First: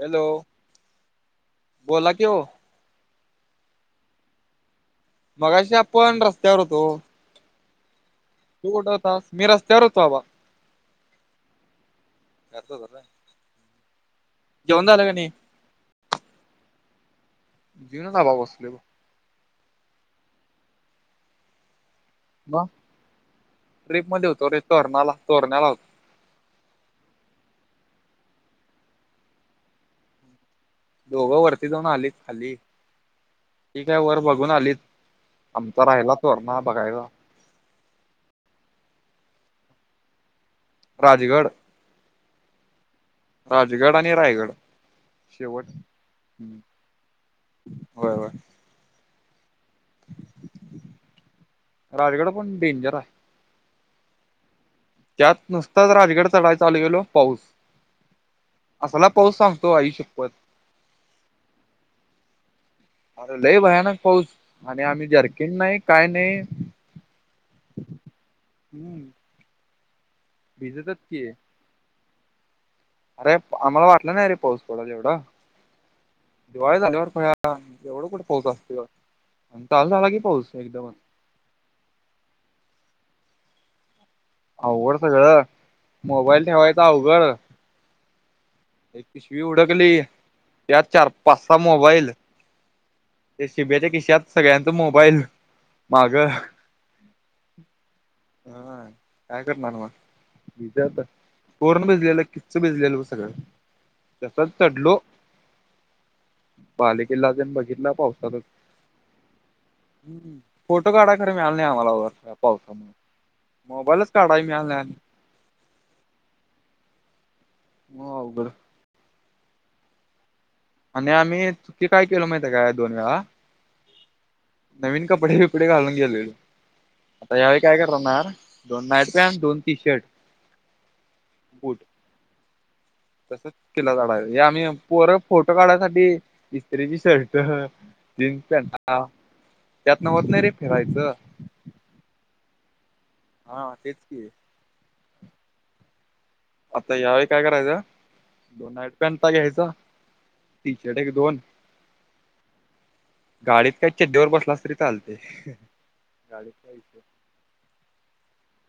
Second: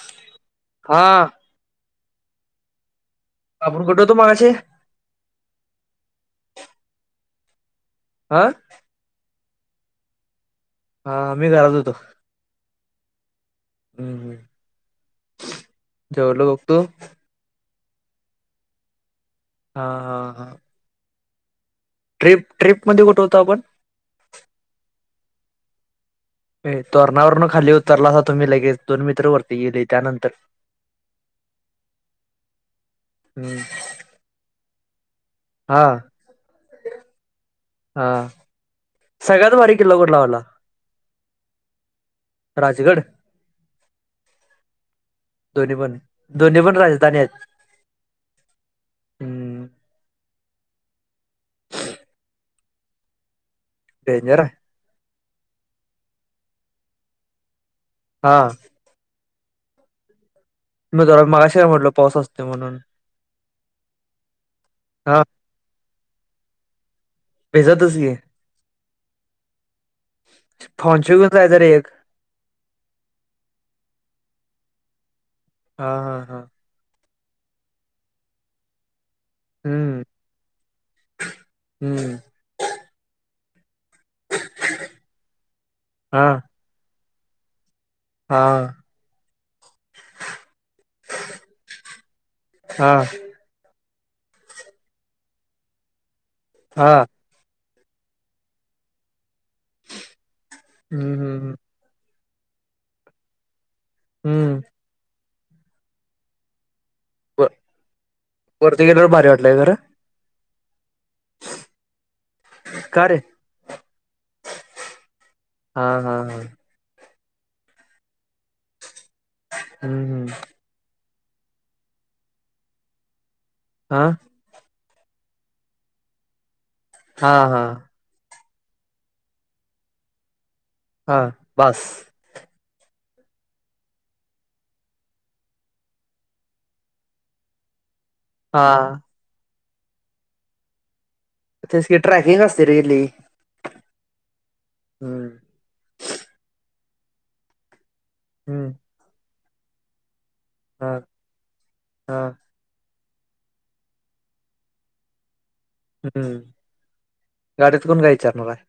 Hello हा बोला की ओ. आपण कुठे होतो मगाशी? मगाशी आपण रस्त्यावर होतो हा तू कुठे होतास? मी रस्त्यावरच बाबा. हा मी घरात होतो. [unintelligible] हम्म हम्म. जेवन झालं का नाही? जेवलो बघतो जेवणच आला बसलोय बघ. हा हा हा. ट्रिप ट्रिप मध्ये कुठं होतो आपण? ट्रीप मध्ये होतो रे तोरणाला तोरण्याला होतो. तोरणावरन खाली उतरलासा तुम्ही लगेच दोन मित्र वरती गेले त्यानंतर दोघं वरती जाऊन आलीत खाली हम्म ते काय वर बघून आलीत. हा आमचा राहिला तोरणा बघायला. हा सगळ्यात भारी किल्ला कुठला वाटला? राजगड. राजगड राजगड आणि रायगड शेवट दोन्ही पण दोन्ही पण राजधानी आहेत. होय होय. हम्म राजगड पण डेंजर आहे. डेंजर आहे. त्यात नुसताच राजगड चढायचा चालू केलो पाऊस हा. असाला पाऊस सांगतो आई शपथ! मी जरा मगाशी काय म्हटलं पाऊस असतो म्हणून अरे लय भयानक पाऊस आणि आम्ही हा जरखे येत नाही काय नाही भिजतच की. हम्म [unintelligible] भिजतच फॉनचर की ला जायचरे एक अरे आम्हाला वाटलं नाही रे पाऊस पडल एवढा. हा हा हा. दिवाळी झाल्यावर काय आता एवढं कुठे पाऊस असतो आणि काल हम्म झाला की पाऊस एकदमच हम्म. अवघड सगळं हा मोबाईल ठेवायचं अवघड हा. एक पिशवी हुडकली यात चार पाच सहा मोबाईल हा ते शिब्याच्या खिशात सगळ्यांच मोबाईल माग हा. हा. काय करणार मग त्याच आता हम्म हम्म पूर्ण भिजलेलं किच्च भिजलेलं बघ सगळं तसच हम्म चढलो बालीत वर वरती गेल्यावर भारी वाटलंय खरं. हम्म फोटो काढाय खर मिळाल नाही आम्हाला वर पावसात का रे मोबाईलच काढाय मिळालनाय हा हा हा. म अवघड हम्म हम्म आणि आम्ही चुकी काय केल माहित आहे काय दोन वेळा आ नवीन कपडे बिपडे घालून गेलेले हा आता यावेळी हा काय करणार दोन नाईट पॅन्ट आणि दोन टी शर्ट हा बास. तसं. [unintelligible] [unintelligible] आम्ही पोर फोटो काढासाठी इस्त्रीची शर्ट जीन्स पॅन्टा हा त्यातन होत नाही रे फेरायचं. तेसं की ट्रॅकिंग असते रे लयी. हा तेच हम्म आता यावेळी काय करायचं हम्म दोन नाईट पॅन्ट घ्यायचा टी हा शर्ट एक दोन हा गाडीत काही चड्डीवर बसलास तरी चालतय. हम्म गाडीत कोन काय विचारणार हाय.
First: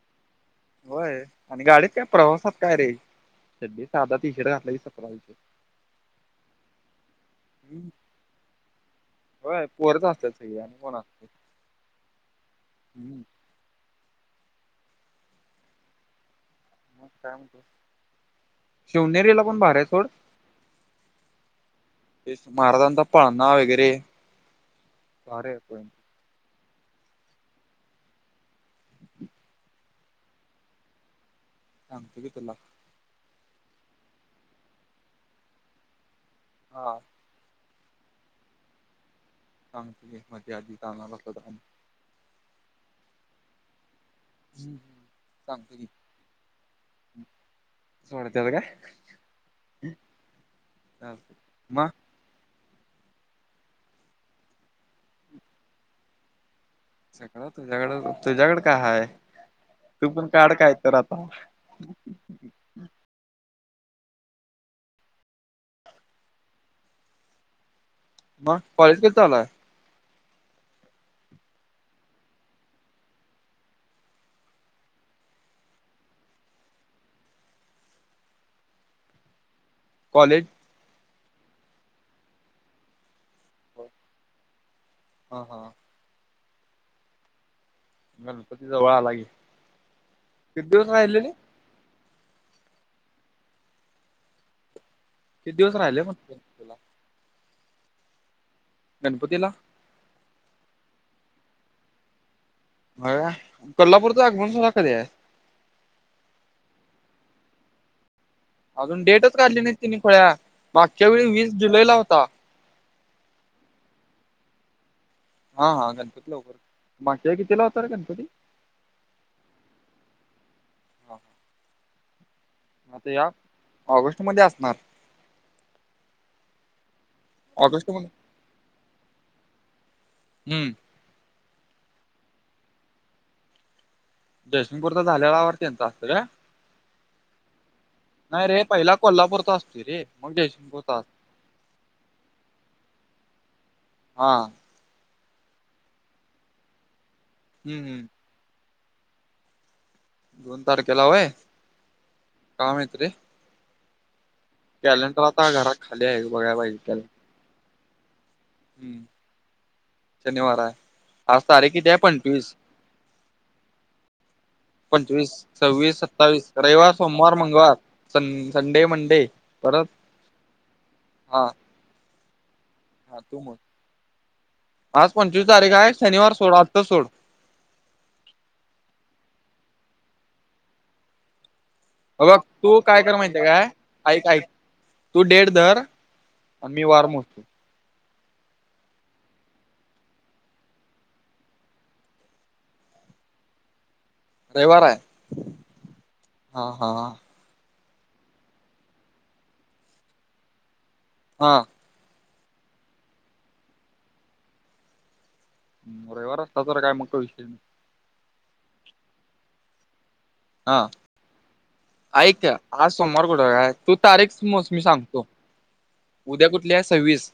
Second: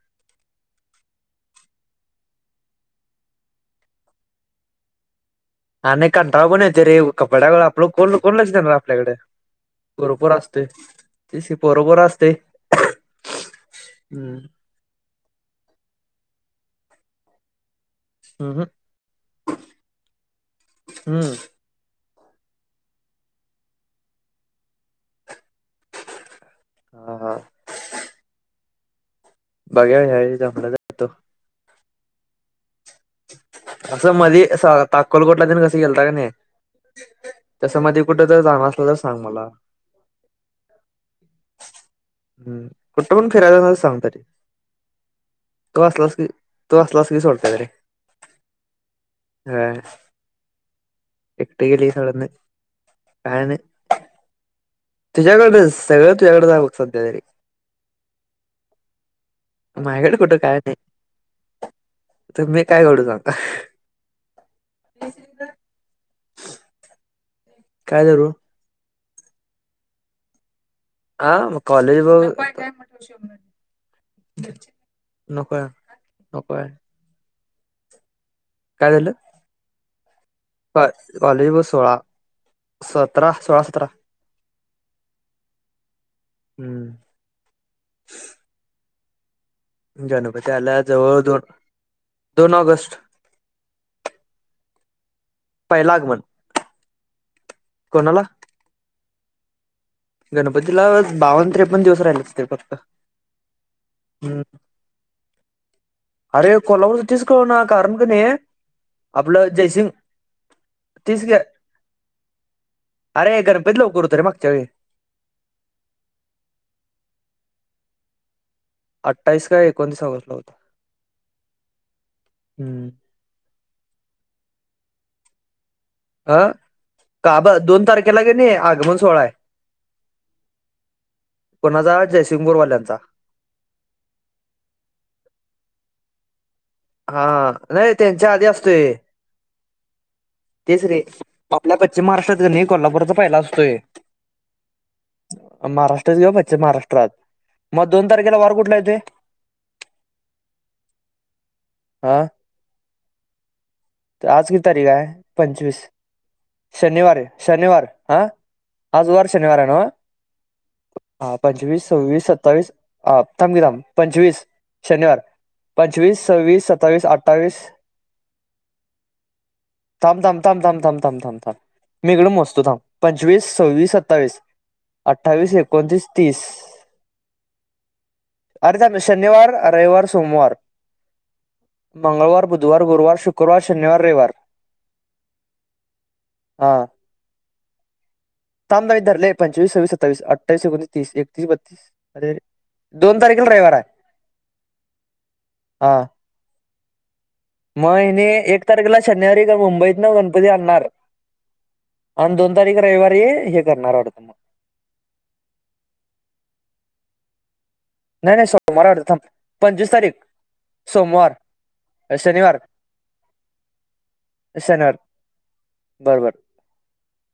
होय आणि गाडीत काय प्रवासात काय रे चड्डी साधा टी शर्ट घातला आणि कंटाळा पण येत रे कपड्या आपलं कोण कोण लक्षणार आपल्याकड. होय पोरच असतात बरोबर सगळी असते आणि कोण असते ते बरोपर असते मग हम्म. म काय म्हणतो हम्म शिवनेरीला पण भारु आहे सोड. हम्म ते महाराजांचा पळनाव वगैरे हा हा [unintelligible] [unintelligible] असं मध्ये अक्कलकोटला देन कसं गेलता नाही हा तसं मध्ये कुठे जर जाणार असला तर सांग मला. [unintelligible] हम्म कुठे पण फिरायला जाणार असंल सांगतरी. आणि तू असलास की तू असलास की सोडत त रे सोडत्यात काय? होय. चालतंय एकटे तर मग घ्यायला सोडत नाही. [unintelligible] तुझ्याकडच सगळं तुझ्याकडे आहे बघ. सध्या तरी सगळ तुझ्याकड तुझ्याकड काय हाय तू पण काड काय तर आता. तुम्ही का एवढे जाता? [unintelligible] काय करू? मग कॉलेज कधी चालूय? [unintelligible] [unintelligible] काय झालं? कॉलेज क कॉलेज बस सोळा सतरा सोळा सतरा [unintelligible] हा हा हा. हम्म. गणपती जवळ आला की. गणपती किती आला दिवस जवळ राहिलेले दोन दोन ऑगस्ट किती दिवस पहिला राहिले मग? आगमन कोणाला? गणपती ला? गणपतीला बावन्न त्रेपन्न दिवस राहिले असतील फक्त. अ कोल्हापूरच हम्म. आगमन सोहळा कधीय? अरे कोल्हापूरचं तिच कळना कारण कनी अजून डेटच काढली नाही तिने खुळ्या मागच्या तीस वेळी ग वीस जुलै ला होता. अरे गणपती लवकर हुतं रे मागच्यावेळी. हा हा गणपती लवकर मागच्या वेळ कितीला होता रे गणपती? अठ्ठावीस का एकोणतीस ऑगस्टला होतो हम्म. ते या ऑगस्ट मध्ये असणार. आ का ब दोन ऑगस्ट मध्ये तारखेला का नाही आगमन सोहळा आहे. हम्म कुणाचा जयसिंगपूर वाल्यांचा. जयसिंगपूरचा झाल्यावर त्यांचा असतं का? हा नाही त्यांच्या आदी नाही रे असतोय पहिला कोल्हापूरचा असतोय रे मग तेच जयसिंगपूरचा रे. असतो आपल्या पश्चिम महाराष्ट्रात क नाही कोल्हापुरचा पहिला असतोय. हा. महाराष्ट्राचा घेऊ पश्चिम महाराष्ट्रात हम्म मग दोन हम्म तारखेला वार कुठला येतोय? दोन तारखेला वय? हा ते आज किती तारीख हाय कॅलेंडर आता पंचवीस घरात खाली आहे बघायला पाहिजे कॅलेंडर शनिवार आहे शनिवार आ. हम्म आज वार शनिवार हाय ना? शनिवार हाय. हा पंचवीस, सव्वीस, सत्तावीस आं थांब की थांब पंचवीस शनिवार. पंचवीस सव्वीस, पंचवीस सत्तावीस सव्वीस रविवार, सत्तावीस सोमवार, अठ्ठावीस मंगळवार सं संडे, मंडे परत थांब थांब थांब थांब थांब थांब थांब हा थांब मी इकडून मोजतो थांब. हा तू पंचवीस, मग सव्वीस, सत्तावीस, आज पंचवीस अठ्ठावीस, तारीख आहे एकोणतीस, शनिवार तीस. सोड आत्ता सोड अरे थांब शनिवार, रविवार, सोमवार हे बघ मंगळवार तू बुधवार काय कर गुरुवार माहिती आहे शुक्रवार शनिवार काय ऐक रविवार ऐक तू डेड धर हा मी वार मोजतो. थांब बाय धरलेय पंचवीस, सव्वीस, सत्तावीस, अठ्ठावीस एकोणस, तीस, एकतीस, बत्तीस अरे अरे दोन तारखेला रविवार आहे. रविवार आहे हा हा. म हिने एक तारखेला शनिवारी गं गोमबईतनं गणपती आणणार आहे हा. आणि दोन तारीख रविवारी ये हे करणार वाटते मग. हम्म रविवार असता तर मग काय विषय नाही. नाही नाही सोमवार आहे वाटते थांब पंचविस तारीख हा सोमवार ऐक त्या शनिवार आज सोमवार कुठे काय तू तारीखस मोज मी शनिवार सांगतो. बरोबर उद्या कुठली आहे सव्वीस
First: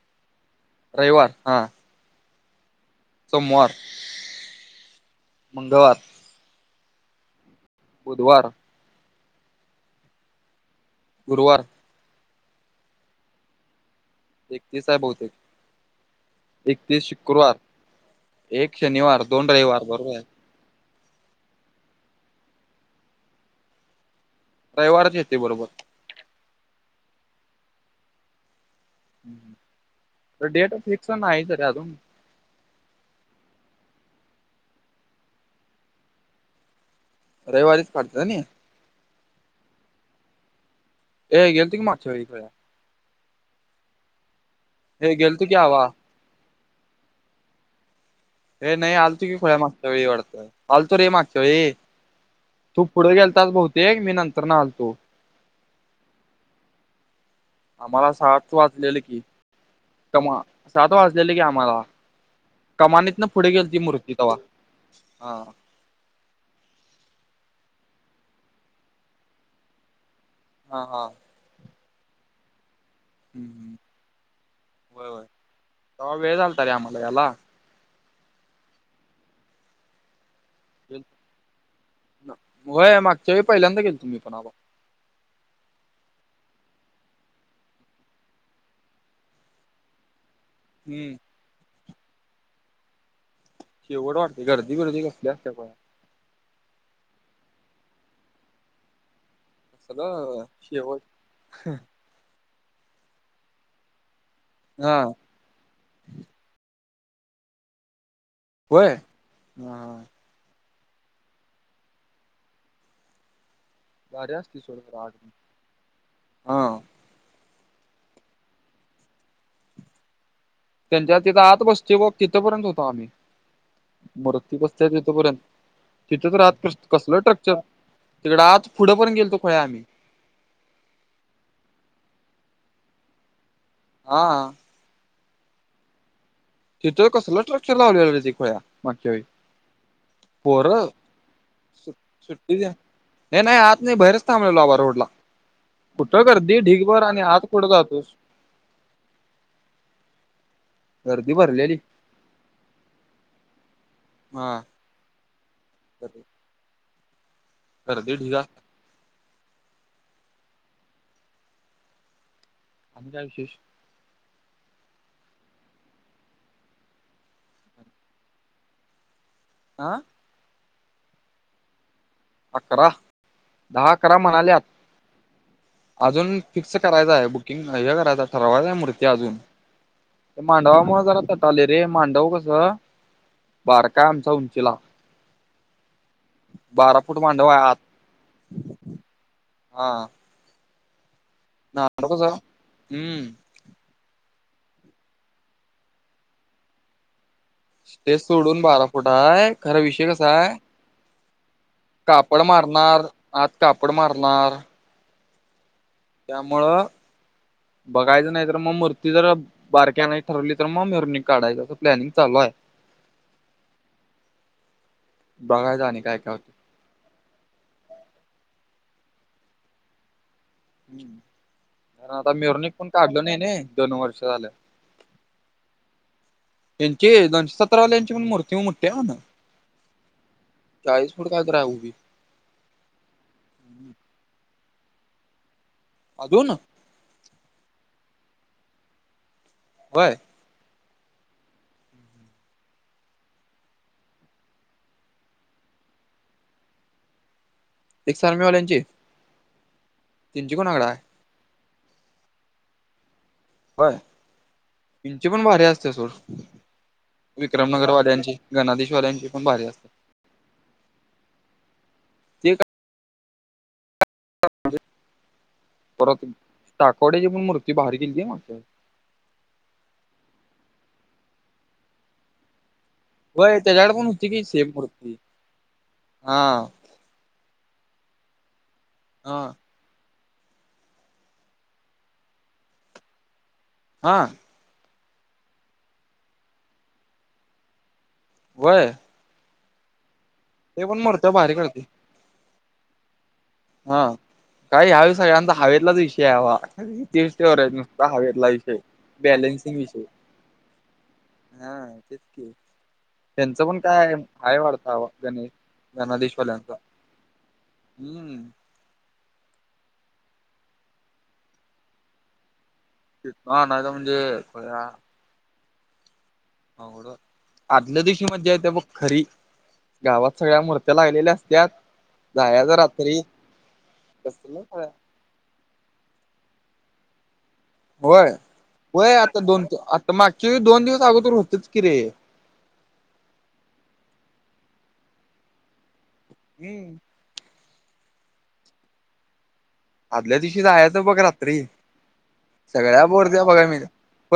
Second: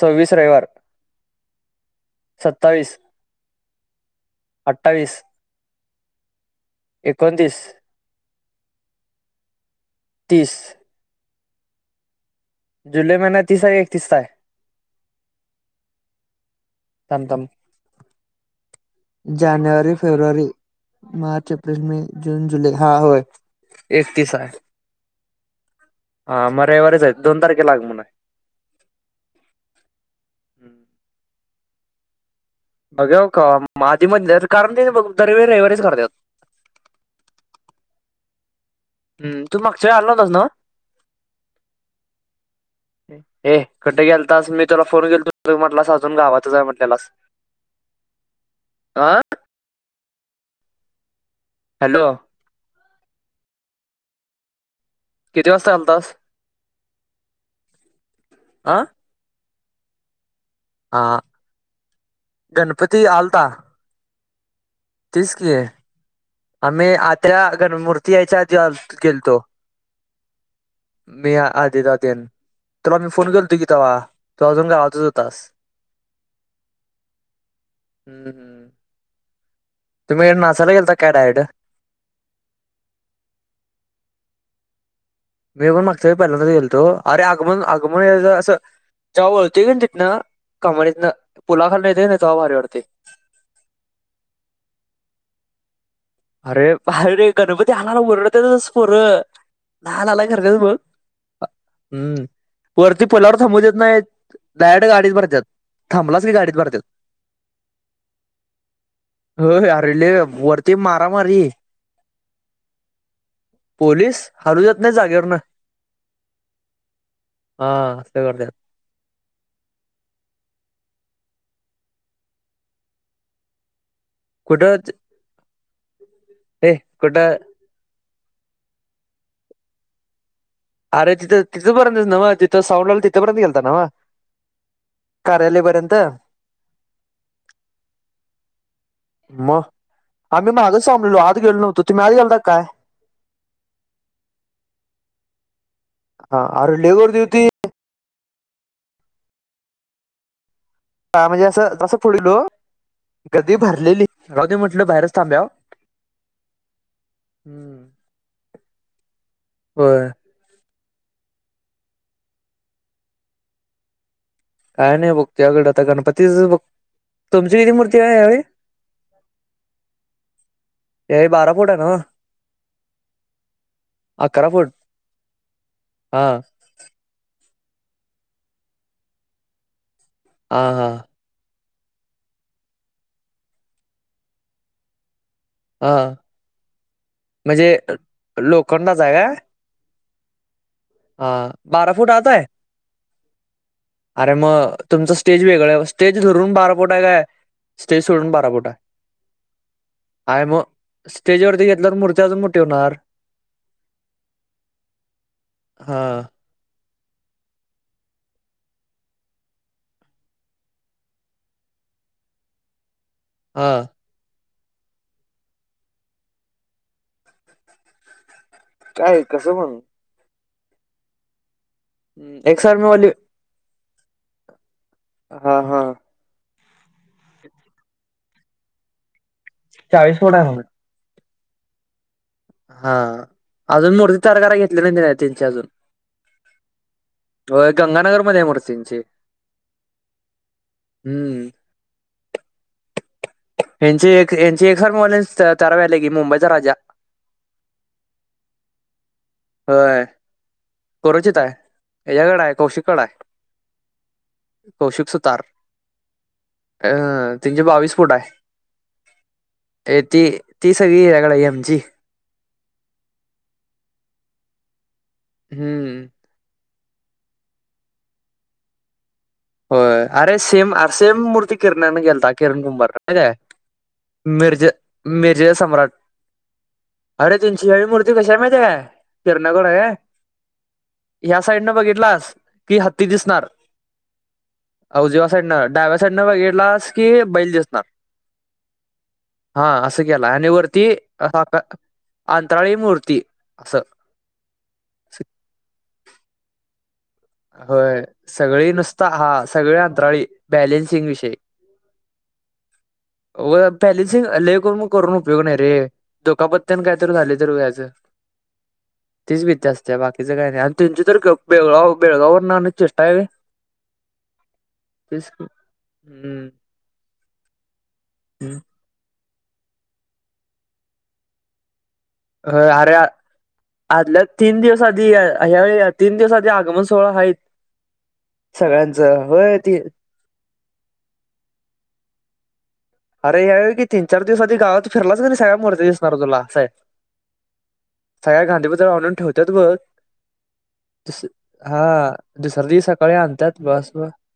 सव्वीस रविवार रविवार हा. सत्तावीस सोमवार अठ्ठावीस, मंगळवार एकोणतीस बुधवार तीस गुरुवार जुलै महिन्या तीस आहे एकतीस आहे? एकतीस आहे बहुतेक. एकतीस थांब शुक्रवार, थांब एक शनिवार, दोन रविवार जानेवारी बरोबर आहे. फेब्रुवारी मार्च, एप्रिल, मे, जून, जुलै हा होय एकतीस आहे. रविवारच येते बरोबर. हा म रविवारीच आहेत दोन तारखेला आगमन आहे. डेट हम्म. फिक्स नाही झाली अजून. अगव क आधी मधी जायचं कारण काय दे रे बघु तरी रविवारीच करत्यात. रविवारिच हाततनी हम् तु मागच्या वेळी आला नवतास ना? ए गेल तो की मागच्या वेळी पण. ऐ कठं गेलतास मी तुला फोन हे केल गेलतो की तू आवा म्हटलास अजून गावातच आहे म्हटलेलास. हे नाही हा आलतू की खुळ्या मागच्या वेळी वाटतय आलतो रे मागच्या वेळी. हॅलो तू पुढ गेलताच बहुतेक मी नंतर न आलतो. किती वाजता आलतास? आम्हाला सात हा वाजलेले कि कमा सात हा वाजलेले कि आम्हाला. गणपती कमानीतन पुढ आलता गेलती मूर्ती तव्हा हा तेच हा. की आम्ही आतल्या गणमूर्ती यायच्या आधी गेलतो. हा हा मी आधी जातेन [unintelligible] तूला मी फोन केल तो की हम्म तेव्हा तेव्हा अजून गावातच होय होय होतास. तवा वेळ झालतारे आम्हाला याला. हम् हम. तुम्ही नाचायला गेलता का डायरेक्ट? होय मागच्या वेळी पहिल्यांदा गेलतो मी पण अहो. मी पण मागच्या वेळी पहिल्यांदच गेलतो अरे आगमन आगमन याज असं जवा वळतो कानी तिथनं कमानितंन हम्म पुलाखाली येत तवा भारी वाटतय. शेवट वाटते गर्दी बीर्दी कसली असते बा अरे अरे गणपती आणायला ओरडतेतच पोरं काल आलाय कसलं घरघर बघ शेवट वरती पुलावर थांबू देत नाही डायरेक्ट हा गाडीत भरत्यात थांबलाच की गाडीत भरत्यात. होय हो हा अरे ल्या वरती मार मारा मारी पोलीस भारी असती हालू सोड देत नाही खरं जागेवर आठवण न. हा हा असं करत्यात. त्यांच्या तिथे आत बसते ब तिथपर्यंत होतो आम्ही मूर्ती कुठं बसते तिथपर्यंत. तिथंच रात हे कसल कुठं ट्रक्चर तिकडे आज पुढे परेत गेलतो खुळ्या आम्ही. अरे तिथं तिथं पर्यंतच नाव तिथं साऊंड लावलं तिथपर्यंत गेलता नाव? हा. कार्यालय पर्यंत तिथं कसलं स्ट्रॅक्चर लावलेलं तर खुळ्या मागच्या वेळी. मग आम्ही मागच पोरं थांबलेलो आत गेलो नव्हतो सु तुम्ही आत गेलता सुट्टी काय? द्या नाही नाही आत नाही बाहेरच थांबलेलोबा रोडला कुठं हा गर्दी अरे लय ढीगभर गर्दी आणि होती आत कूट जातोस. हा गर्दी म्हणजे असं भरलेली तसं पुढईलो गर्दी भरलेली जाऊदे म्हटलं बाहेरच थांब्याव. बर [unintelligible] व्हय. अजून काय विशेष [unintelligible] काय नाही बघ त्याकड आता गणपतीच बघ तुमची इकडे मूर्ती आहे यावेळी? अच्छ [inaudible] आं [unintelligible] यावेळी बारा फुट आहे नव? अकरा दहा अकरा म्हणाल्यात हा अजून फिक्स करायचा आहे बुकिंग हे करायचं ठरवायचं आहे मूर्ती अजून हा हा मांडवामुळे जरा चालय रे मांडव कस बारकाय आमच्या उंचीला. हा बारा फूट मांडव आहे म्हणजे आत लोखंडाचा आहे काय? हा. हा बारा नाडो कस फुटाच हाय? हम्म अरे मग तुमचं स्टेज वेगळं स्टेज धरून बारा फुट आहे काय? स्टेज सोडून बारा फुट आहेय खरा विषय कसा आहे स्टेज वरती घेतल्यावर मूर्ती अजून कापड मोठी होणार. मारणार आत कापड मारणार हा त्यामुळं बघायचं नाही तर मग मूर्ती जर बारक्या नाही ठरवली तर मग मिरवनुक काढायच असं प्लॅनिंग चालू आहे. हा. बघायचं आणि काय तर काय कसं मंग? हम्म कारण आता हम्म, एक मिरवणिक सर मी पण वाली काढलो नाही नाही दोन वर्ष झालं. हा हा. यांची दोनशे सतरावाल्यांची पण मूर्ती मोठी आहे म्हण. चाळीस फूट आहे म्हण. चाळीस फुट काय तर हाय बग ते. हा अजून मूर्ती तयार कराय घेतली नाही त्यांची अजून. अजून? होय गंगानगर मध्ये आहे मूर्ती त्यांची. व्हय? हम्म. यांची एक यांचे एक [unintelligible] तरावेले की मुंबईचा राजा. एक सर्मीवाल्यांची होय. तीची कोणाकडे हाय? कुरुचित आहे याच्याकडे आहे कौशिक कड आहे. होय कौशिक यांची सुतार पण भारी असते सोड. अं, त्यांचे बावीस फूट आहे विक्रमनगरवाल्यांची गणाधीशवाल्यांची पण भारी असते. ए ती ती सगळी याकडे यांची ते काय हम्म. परत टाकोड्याची पण मूर्ती भारी केली होती मागच्यावेळी. होय अरे सेम अरे सेम मूर्ती किरण्यान केलता किरण मुंबर होय काय व्हय त्याच्याकडे पण होती की मिर्झा सेम मूर्ती मिर्झा सम्राट हा अरे त्यांची हवी मूर्ती कशी आहे माहिती आहे काय हा किरण्याकडे आहे ह्या साईड नं बघितलास की हत्ती दिसणार. हा. उजव्या साईडनं डाव्या साईडनं बघितलास की बैल दिसणार. व्हय. हा असं केलाय आणि ते वरती पण मूर्त्या भारी काढते अंतराळी मूर्ती असं. ह काही यावेळी सगळ्यांचा हवेतलाच विषय हाय बा. तीन स्टोऱ्या आहेत नुसत होय हवेतला सगळी विषय नुसता हा सगळे बॅलेन्सिंग विषय. अंतराळी बॅलेन्सिंग विषय. हा तेच की. त्यांचं व पण काय बॅलेन्सिंग हाय लय करून वाढता हवा करून उपयोग गणेश नाही रे गणाधीशवाल्याचा. दुखापत्यान काय तर झाले तर व्हायचं हम्म. तीच भीती असते बाकीचं काय नाही आणि त्यांची तर बेळगाव बेळगाववरण आणायची हा नाही तर म्हणजे. [unintelligible] तेच की हम्म. अवघडं आदल्या दिवशी मध्येे मज्जा हम्म. येते बघ. खरी गावात सगळ्या मूर्त्या लागलेल्या असत्यात. हो जायाच अरे रात्री आदल्या तीन दिवस आधी यावेळी तीन दिवस आधी आगमन सोहळा आहेत सगळ्यांचं होय ती मागच्या वेळी दोन दिवस अगोदर होतीच कि रे. अरे या वेळेत तीन चार दिवस आधी गावात फिरलास का नाही सगळ्या मूर्ती दिसणार तुला असं आहे. हम्म सगळ्या गांधी [unintelligible] आणून ठेवतोयत बघ. आदल्या दिवशी जायचं बघ तसं रात्री हा दुसऱ्या दिव सगळ्या सकाळी मूर्त्या आणतयात बघाय मिळ बस ब. परत